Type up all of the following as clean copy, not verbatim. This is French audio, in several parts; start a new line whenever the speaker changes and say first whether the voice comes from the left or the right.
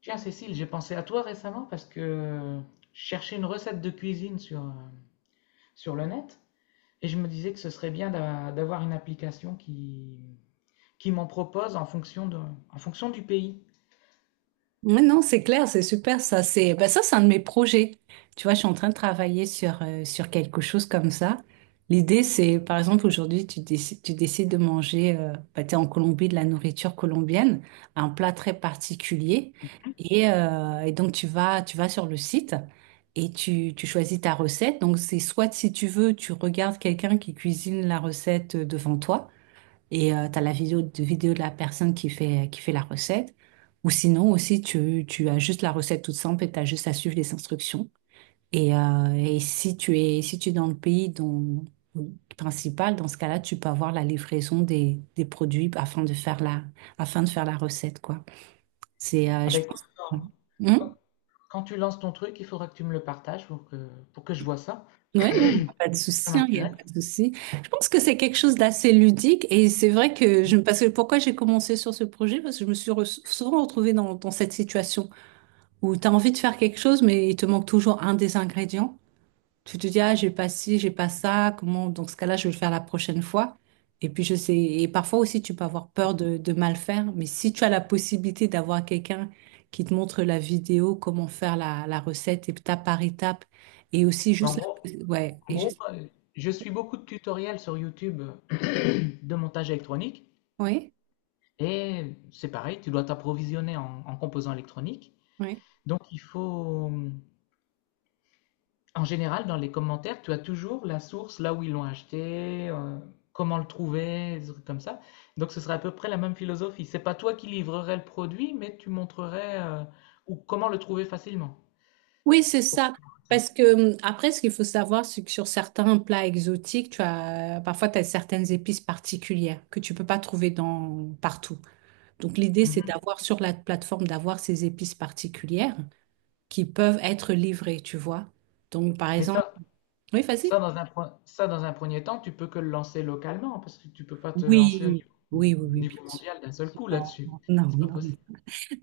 left: Tiens, Cécile, j'ai pensé à toi récemment parce que je cherchais une recette de cuisine sur, sur le net et je me disais que ce serait bien d'avoir une application qui m'en propose en fonction du pays.
right: Oui, non, c'est clair, c'est super ça. C'est ben ça, c'est un de mes projets. Tu vois, je suis en train de travailler sur, sur quelque chose comme ça. L'idée, c'est, par exemple, aujourd'hui, tu décides de manger, bah, t'es en Colombie, de la nourriture colombienne, un plat très particulier. Et, et donc, tu vas sur le site et tu choisis ta recette. Donc, c'est soit, si tu veux, tu regardes quelqu'un qui cuisine la recette devant toi et tu as la vidéo de la personne qui fait la recette. Ou sinon aussi, tu as juste la recette toute simple et tu as juste à suivre les instructions. Et, et si tu es dans le pays dont, principal, dans ce cas-là, tu peux avoir la livraison des produits afin de faire la, afin de faire la recette, quoi.
left: Ah bah
right: Je
left: écoute,
right: pense. Hmm.
left: quand- quand tu lances ton truc, il faudra que tu me le partages pour que je vois ça.
right: Ouais, non, il n'y a pas de
left: Ça
right: souci, hein, il n'y a pas
left: m'intéresse.
right: de souci. Je pense que c'est quelque chose d'assez ludique et c'est vrai que parce que pourquoi j'ai commencé sur ce projet, parce que je me suis souvent retrouvée dans, dans cette situation où tu as envie de faire quelque chose, mais il te manque toujours un des ingrédients. Tu te dis, ah, j'ai pas ci, j'ai pas ça, comment, dans ce cas-là, je vais le faire la prochaine fois. Et puis, je sais, et parfois aussi, tu peux avoir peur de mal faire, mais si tu as la possibilité d'avoir quelqu'un qui te montre la vidéo, comment faire la, la recette étape par étape, et aussi
left: Mais En
right: juste
left: gros,
right: la, ouais,
left: en
right: et
left: gros,
right: juste.
left: euh, je suis beaucoup de tutoriels sur YouTube de montage électronique
right: Oui,
left: et c'est pareil, tu dois t'approvisionner en composants électroniques.
right: oui.
left: Donc il faut, en général, dans les commentaires, tu as toujours la source, là où ils l'ont acheté, comment le trouver, des trucs comme ça. Donc ce serait à peu près la même philosophie. C'est pas toi qui livrerais le produit, mais tu montrerais ou comment le trouver facilement
right: Oui, c'est
left: pour faire
right: ça.
left: une recette.
right: Parce que après, ce qu'il faut savoir, c'est que sur certains plats exotiques, tu as parfois tu as certaines épices particulières que tu peux pas trouver dans partout. Donc l'idée, c'est
left: Mhm.
right: d'avoir sur la plateforme d'avoir ces épices particulières qui peuvent être livrées, tu vois. Donc par
left: Mais
right: exemple, oui, vas-y.
left: ça dans un premier temps, tu peux que le lancer localement parce que tu peux pas te lancer
right: Oui, oui, oui,
left: au
right: oui, bien
left: niveau
right: sûr.
left: mondial d'un seul coup
right: Non,
left: là-dessus.
right: non,
left: C'est pas
right: non, non.
left: possible.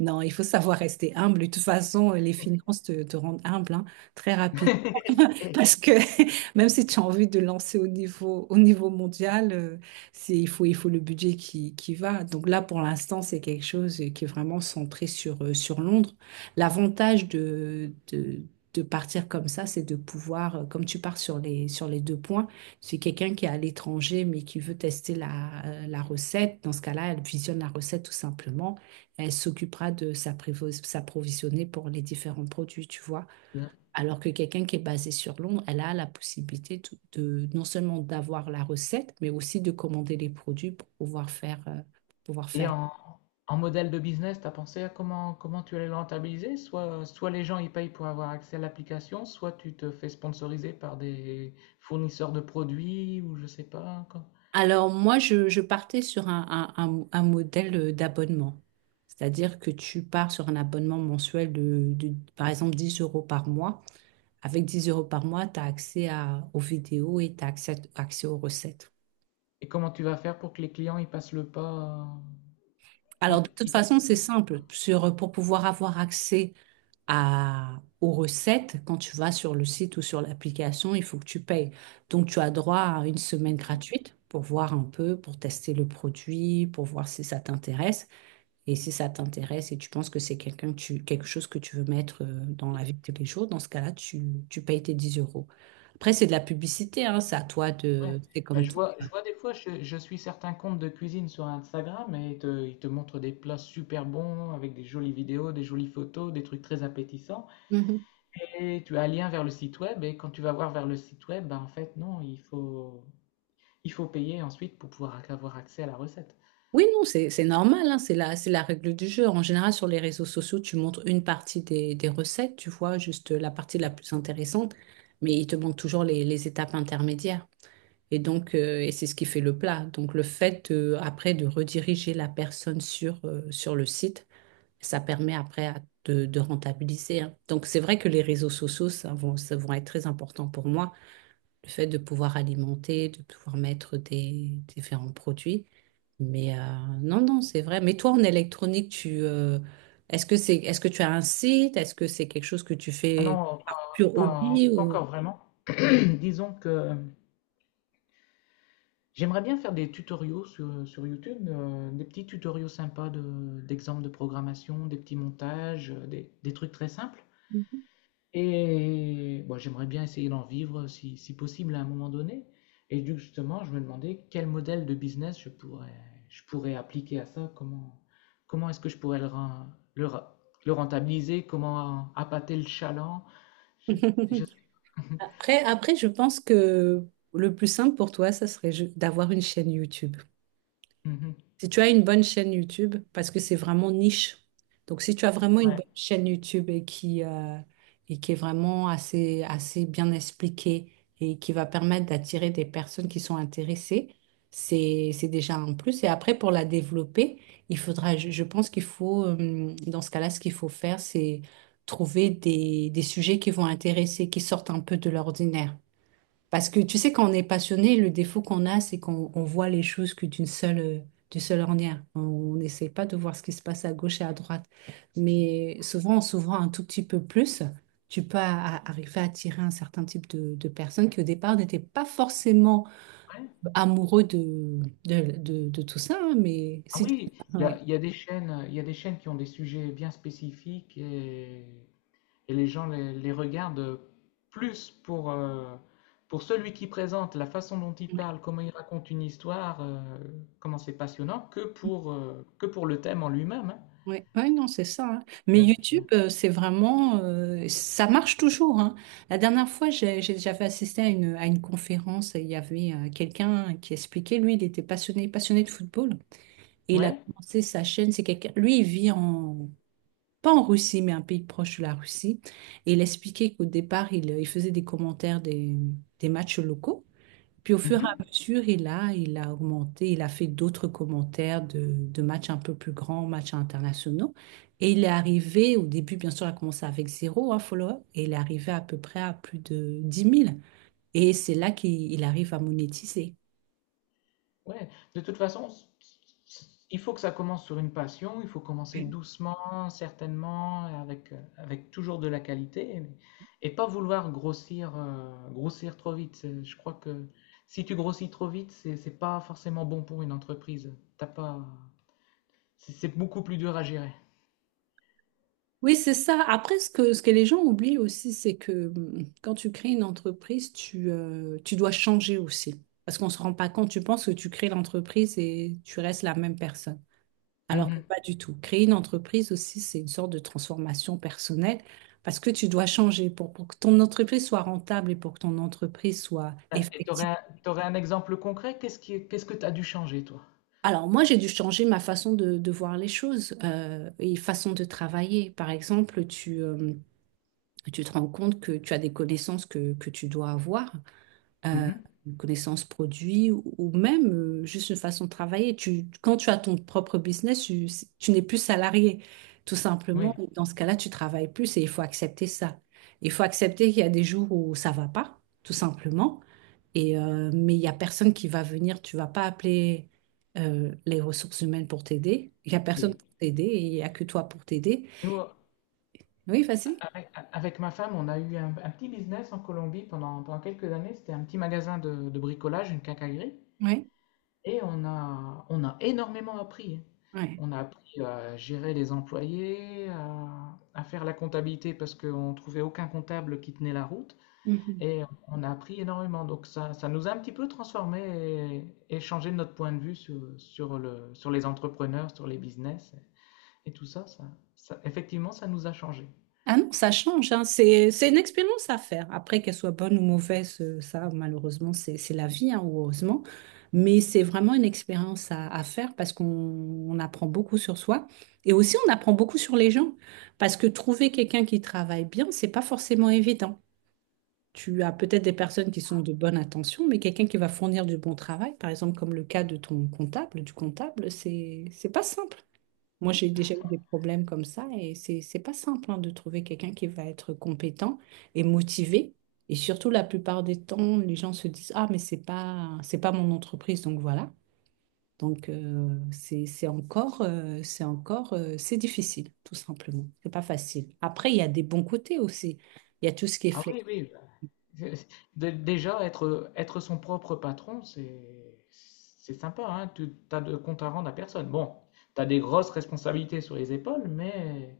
right: Non, il faut savoir rester humble. De toute façon, les finances te, te rendent humble, hein, très rapidement. Parce que même si tu as envie de lancer au niveau mondial, c'est, il faut le budget qui va. Donc là, pour l'instant, c'est quelque chose qui est vraiment centré sur, sur Londres. L'avantage de partir comme ça, c'est de pouvoir, comme tu pars sur les deux points, c'est quelqu'un qui est à l'étranger mais qui veut tester la, la recette. Dans ce cas-là, elle visionne la recette tout simplement. Elle s'occupera de s'approvisionner pour les différents produits, tu vois. Alors que quelqu'un qui est basé sur Londres, elle a la possibilité non seulement d'avoir la recette, mais aussi de commander les produits pour pouvoir fairepour pouvoir
left: Et
right: faire.
left: en modèle de business, tu as pensé à comment tu allais le rentabiliser? Soit les gens ils payent pour avoir accès à l'application, soit tu te fais sponsoriser par des fournisseurs de produits ou je sais pas quoi.
right: Alors moi, je partais sur un modèle d'abonnement. C'est-à-dire que tu pars sur un abonnement mensuel de, par exemple, 10 € par mois. Avec 10 € par mois, tu as accès aux vidéos et tu as accès aux recettes.
left: Et comment tu vas faire pour que les clients ils passent le pas?
right: Alors,
left: Ils-
right: de toute
left: ils fassent
right: façon, c'est
left: le-
right: simple. Sur, pour pouvoir avoir accès aux recettes, quand tu vas sur le site ou sur l'application, il faut que tu payes. Donc, tu as droit à une semaine gratuite pour voir un peu, pour tester le produit, pour voir si ça t'intéresse. Et si ça t'intéresse et tu penses que c'est quelqu'un que tu, quelque chose que tu veux mettre dans la vie de tous les jours, dans ce cas-là, tu payes tes 10 euros. Après, c'est de la publicité, hein, c'est à toi
left: Ouais.
right: de... C'est
left: Bah,
right: comme
left: je
right: tout.
left: vois, je vois des fois, je suis certains comptes de cuisine sur Instagram et ils te montrent des plats super bons avec des jolies vidéos, des jolies photos, des trucs très appétissants. Et tu as un lien vers le site web et quand tu vas voir vers le site web, ben en fait, non, il faut payer ensuite pour avoir accès à la recette.
right: Oui, non, c'est normal, hein, c'est la règle du jeu. En général, sur les réseaux sociaux, tu montres une partie des recettes, tu vois, juste la partie la plus intéressante, mais il te manque toujours les étapes intermédiaires. Et donc, c'est ce qui fait le plat. Donc, le fait, après, de rediriger la personne sur, sur le site, ça permet après de rentabiliser, hein. Donc, c'est vrai que les réseaux sociaux, ça vont être très importants pour moi le fait de pouvoir alimenter, de pouvoir mettre des différents produits. Mais non, non, c'est vrai. Mais toi, en électronique, tu est-ce que tu as un site? Est-ce que c'est quelque chose que tu
left: Ah
right: fais
left: non,
right: pur hobby
left: pas
right: ou-
left: encore vraiment. Disons que j'aimerais bien faire des tutoriaux sur YouTube, des petits tutoriaux sympas d'exemples de programmation, des petits montages, des trucs très simples. Et bon, j'aimerais bien essayer d'en vivre si possible à un moment donné. Et justement, je me demandais quel modèle de business je je pourrais appliquer à ça, comment est-ce que je pourrais le rentabiliser, comment appâter le chaland. Je- je-
right: Après, je pense que le plus simple pour toi, ça serait d'avoir une chaîne YouTube.
left: Mhm.
right: Si tu as une bonne chaîne YouTube, parce que c'est vraiment niche. Donc, si tu as vraiment une
left: Ouais.
right: bonne chaîne YouTube et qui, est vraiment assez bien expliquée et qui va permettre d'attirer des personnes qui sont intéressées, c'est déjà un plus. Et après, pour la développer, il faudra, je pense qu'il faut, dans ce cas-là, ce qu'il faut faire, c'est trouver des sujets qui vont intéresser, qui sortent un peu de l'ordinaire. Parce que tu sais, quand on est passionné, le défaut qu'on a, c'est qu'on voit les choses que d'une seule, d'une seule ornière. On n'essaie pas de voir ce qui se passe à gauche et à droite. Mais souvent, en s'ouvrant un tout petit peu plus, tu peux arriver à attirer un certain type de personnes qui, au départ, n'étaient pas forcément
left: Ouais.
right: amoureux de tout ça, hein, mais
left: Ah
right: si tu...
left: oui,
right: ouais.
left: il y a des chaînes, il y a des chaînes qui ont des sujets bien spécifiques. Et les gens les regardent plus pour celui qui présente, la façon dont il parle, comment il raconte une histoire, comment c'est passionnant, que que pour le thème en lui-même.
right: Oui, ouais, non, c'est ça, hein. Mais
left: Hein.
right: YouTube,
left: J'ai-
right: c'est vraiment, ça marche toujours, hein. La dernière fois, j'avais assisté à une conférence et il y avait quelqu'un qui expliquait, lui, il était passionné de football. Et il a
left: Ouais.
right: commencé sa chaîne, c'est quelqu'un, lui, il vit en, pas en Russie, mais un pays proche de la Russie. Et il expliquait qu'au départ, il faisait des commentaires des matchs locaux. Puis au fur et à
left: Mhm.
right: mesure, il a augmenté, il a fait d'autres commentaires de matchs un peu plus grands, matchs internationaux. Et il est arrivé, au début, bien sûr, il a commencé avec zéro, un follow-up, et il est arrivé à peu près à plus de 10 000. Et c'est là qu'il arrive à monétiser.
left: Ouais, de toute façon, il faut que ça commence sur une passion, il faut commencer
right: Oui.
left: doucement, certainement, avec toujours de la qualité, mais et pas vouloir grossir trop vite. C'est- Je crois que si tu grossis trop vite, c'est pas forcément bon pour une entreprise. T'as pas, c'est beaucoup plus dur à gérer.
right: Oui, c'est ça. Après, ce que les gens oublient aussi, c'est que quand tu crées une entreprise, tu dois changer aussi. Parce qu'on ne se rend pas compte, tu penses que tu crées l'entreprise et tu restes la même personne. Alors que
left: Mhm.
right: pas du tout. Créer une entreprise aussi, c'est une sorte de transformation personnelle parce que tu dois changer pour que ton entreprise soit rentable et pour que ton entreprise soit
left: Ah, et
right: effective.
left: t'aurais un exemple concret? Qu'est-ce qui, qu'est-ce que t'as dû changer, toi?
right: Alors moi, j'ai dû changer ma façon de voir les choses et façon de travailler. Par exemple, tu te rends compte que tu as des connaissances que tu dois avoir. euh,
left: Mhm.
right: une connaissance produit ou même juste une façon de travailler. Quand tu as ton propre business, tu n'es plus salarié, tout simplement.
left: Oui.
right: Et dans ce cas-là, tu travailles plus et il faut accepter ça. Il faut accepter qu'il y a des jours où ça va pas, tout simplement. Et, mais il y a personne qui va venir, tu vas pas appeler les ressources humaines pour t'aider. Il y a personne
left: Et
right: pour t'aider et il y a que toi pour t'aider.
left: nous,
right: Oui, vas-y.
left: avec ma femme, on a eu un petit business en Colombie pendant quelques années. C'était un petit magasin de bricolage, une quincaillerie.
right: Oui,
left: Et on a énormément appris. On a appris à gérer les employés, à faire la comptabilité parce qu'on ne trouvait aucun comptable qui tenait la route.
right: oui.
left: Et on a appris énormément. Donc ça nous a un petit peu transformé et changé notre point de vue sur les entrepreneurs, sur les business et tout ça. Effectivement, ça nous a changé.
right: Ah non, ça change, hein. C'est une expérience à faire. Après, qu'elle soit bonne ou mauvaise, ça, malheureusement, c'est la vie, hein, ou heureusement. Mais c'est vraiment une expérience à faire parce qu'on apprend beaucoup sur soi. Et aussi, on apprend beaucoup sur les gens. Parce que trouver quelqu'un qui travaille bien, c'est pas forcément évident. Tu as peut-être des personnes qui sont de bonne intention, mais quelqu'un qui va fournir du bon travail, par exemple, comme le cas de ton comptable, du comptable, c'est pas simple. Moi, j'ai déjà eu des problèmes comme ça et c'est pas simple, hein, de trouver quelqu'un qui va être compétent et motivé. Et surtout, la plupart des temps, les gens se disent, ah, mais c'est pas mon entreprise, donc voilà. Donc, c'est difficile, tout simplement. C'est pas facile. Après, il y a des bons côtés aussi. Il y a tout ce qui est
left: Ah
right: flexible.
left: oui, oui. Bah, Déjà, être son propre patron, c'est sympa, hein. Tu t'as de compte à rendre à personne. Bon, tu as des grosses responsabilités sur les épaules,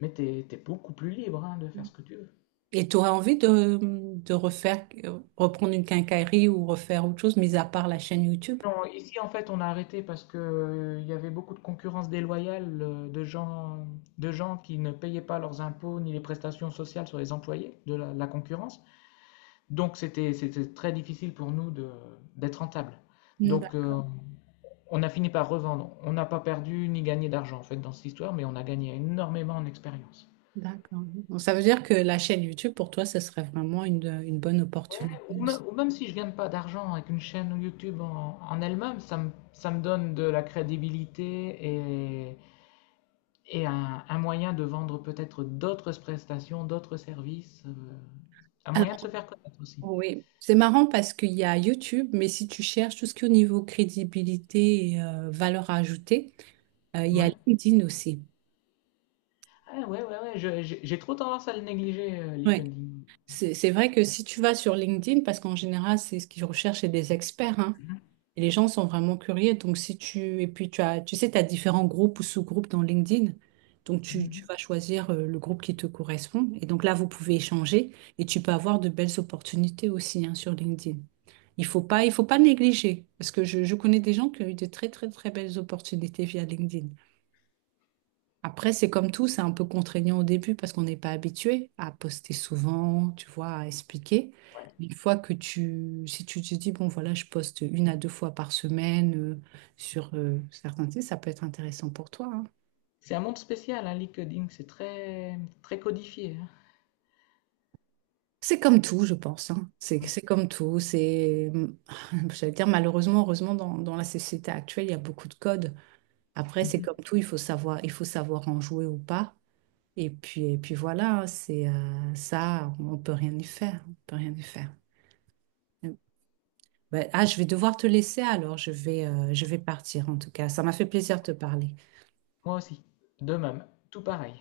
left: mais tu es beaucoup plus libre, hein, de faire ce que tu veux.
right: Et tu aurais envie de refaire, reprendre une quincaillerie ou refaire autre chose, mis à part la chaîne YouTube?
left: Non, ici, en fait, on a arrêté parce que, il y avait beaucoup de concurrence déloyale, de gens qui ne payaient pas leurs impôts ni les prestations sociales sur les employés de la concurrence. Donc, c'était très difficile pour nous d'être rentable. Donc, on a fini par revendre. On n'a pas perdu ni gagné d'argent en fait dans cette histoire, mais on a gagné énormément en expérience.
right: D'accord. Donc, ça veut dire que la chaîne YouTube, pour toi, ce serait vraiment une bonne
left: Ouais,
right: opportunité aussi.
left: ou même si je gagne pas d'argent avec une chaîne YouTube en elle-même, ça me donne de la crédibilité et un moyen de vendre peut-être d'autres prestations, d'autres services, un moyen
right: Alors,
left: de se faire connaître aussi.
right: oui, c'est marrant parce qu'il y a YouTube, mais si tu cherches tout ce qui est au niveau crédibilité et valeur ajoutée, il y a
left: Ouais,
right: LinkedIn aussi.
left: ah, ouais, ouais, ouais, j'ai trop tendance à le négliger,
right: Oui,
left: LinkedIn.
right: c'est vrai que si tu vas sur LinkedIn, parce qu'en général, c'est ce qu'ils recherchent chez des experts, hein.
left: Mhm,
right: Et les gens sont vraiment curieux. Donc, si tu, et puis tu as, tu sais, tu as différents groupes ou sous-groupes dans LinkedIn. Donc, tu
left: mhm.
right: vas choisir le groupe qui te correspond. Et donc là, vous pouvez échanger et tu peux avoir de belles opportunités aussi, hein, sur LinkedIn. Il faut pas négliger parce que je connais des gens qui ont eu de très, très, très belles opportunités via LinkedIn. Après, c'est comme tout, c'est un peu contraignant au début parce qu'on n'est pas habitué à poster souvent, tu vois, à expliquer.
left: Ouais.
right: Mais une fois que si tu te dis, bon, voilà, je poste une à deux fois par semaine, sur certains sites, ça peut être intéressant pour toi, hein.
left: C'est un monde spécial, hein, LinkedIn, très codifié. Hein.
right: C'est comme tout, je pense, hein. C'est comme tout. C'est, j'allais dire, malheureusement, heureusement, dans, dans la société actuelle, il y a beaucoup de codes. Après, c'est
left: Mhm.
right: comme tout, il faut savoir en jouer ou pas. Et puis voilà, hein, c'est ça, on peut rien y faire, on peut rien y faire. Ouais. Ah, je vais devoir te laisser alors, je vais partir en tout cas. Ça m'a fait plaisir de te parler.
left: Moi aussi, de même, tout pareil.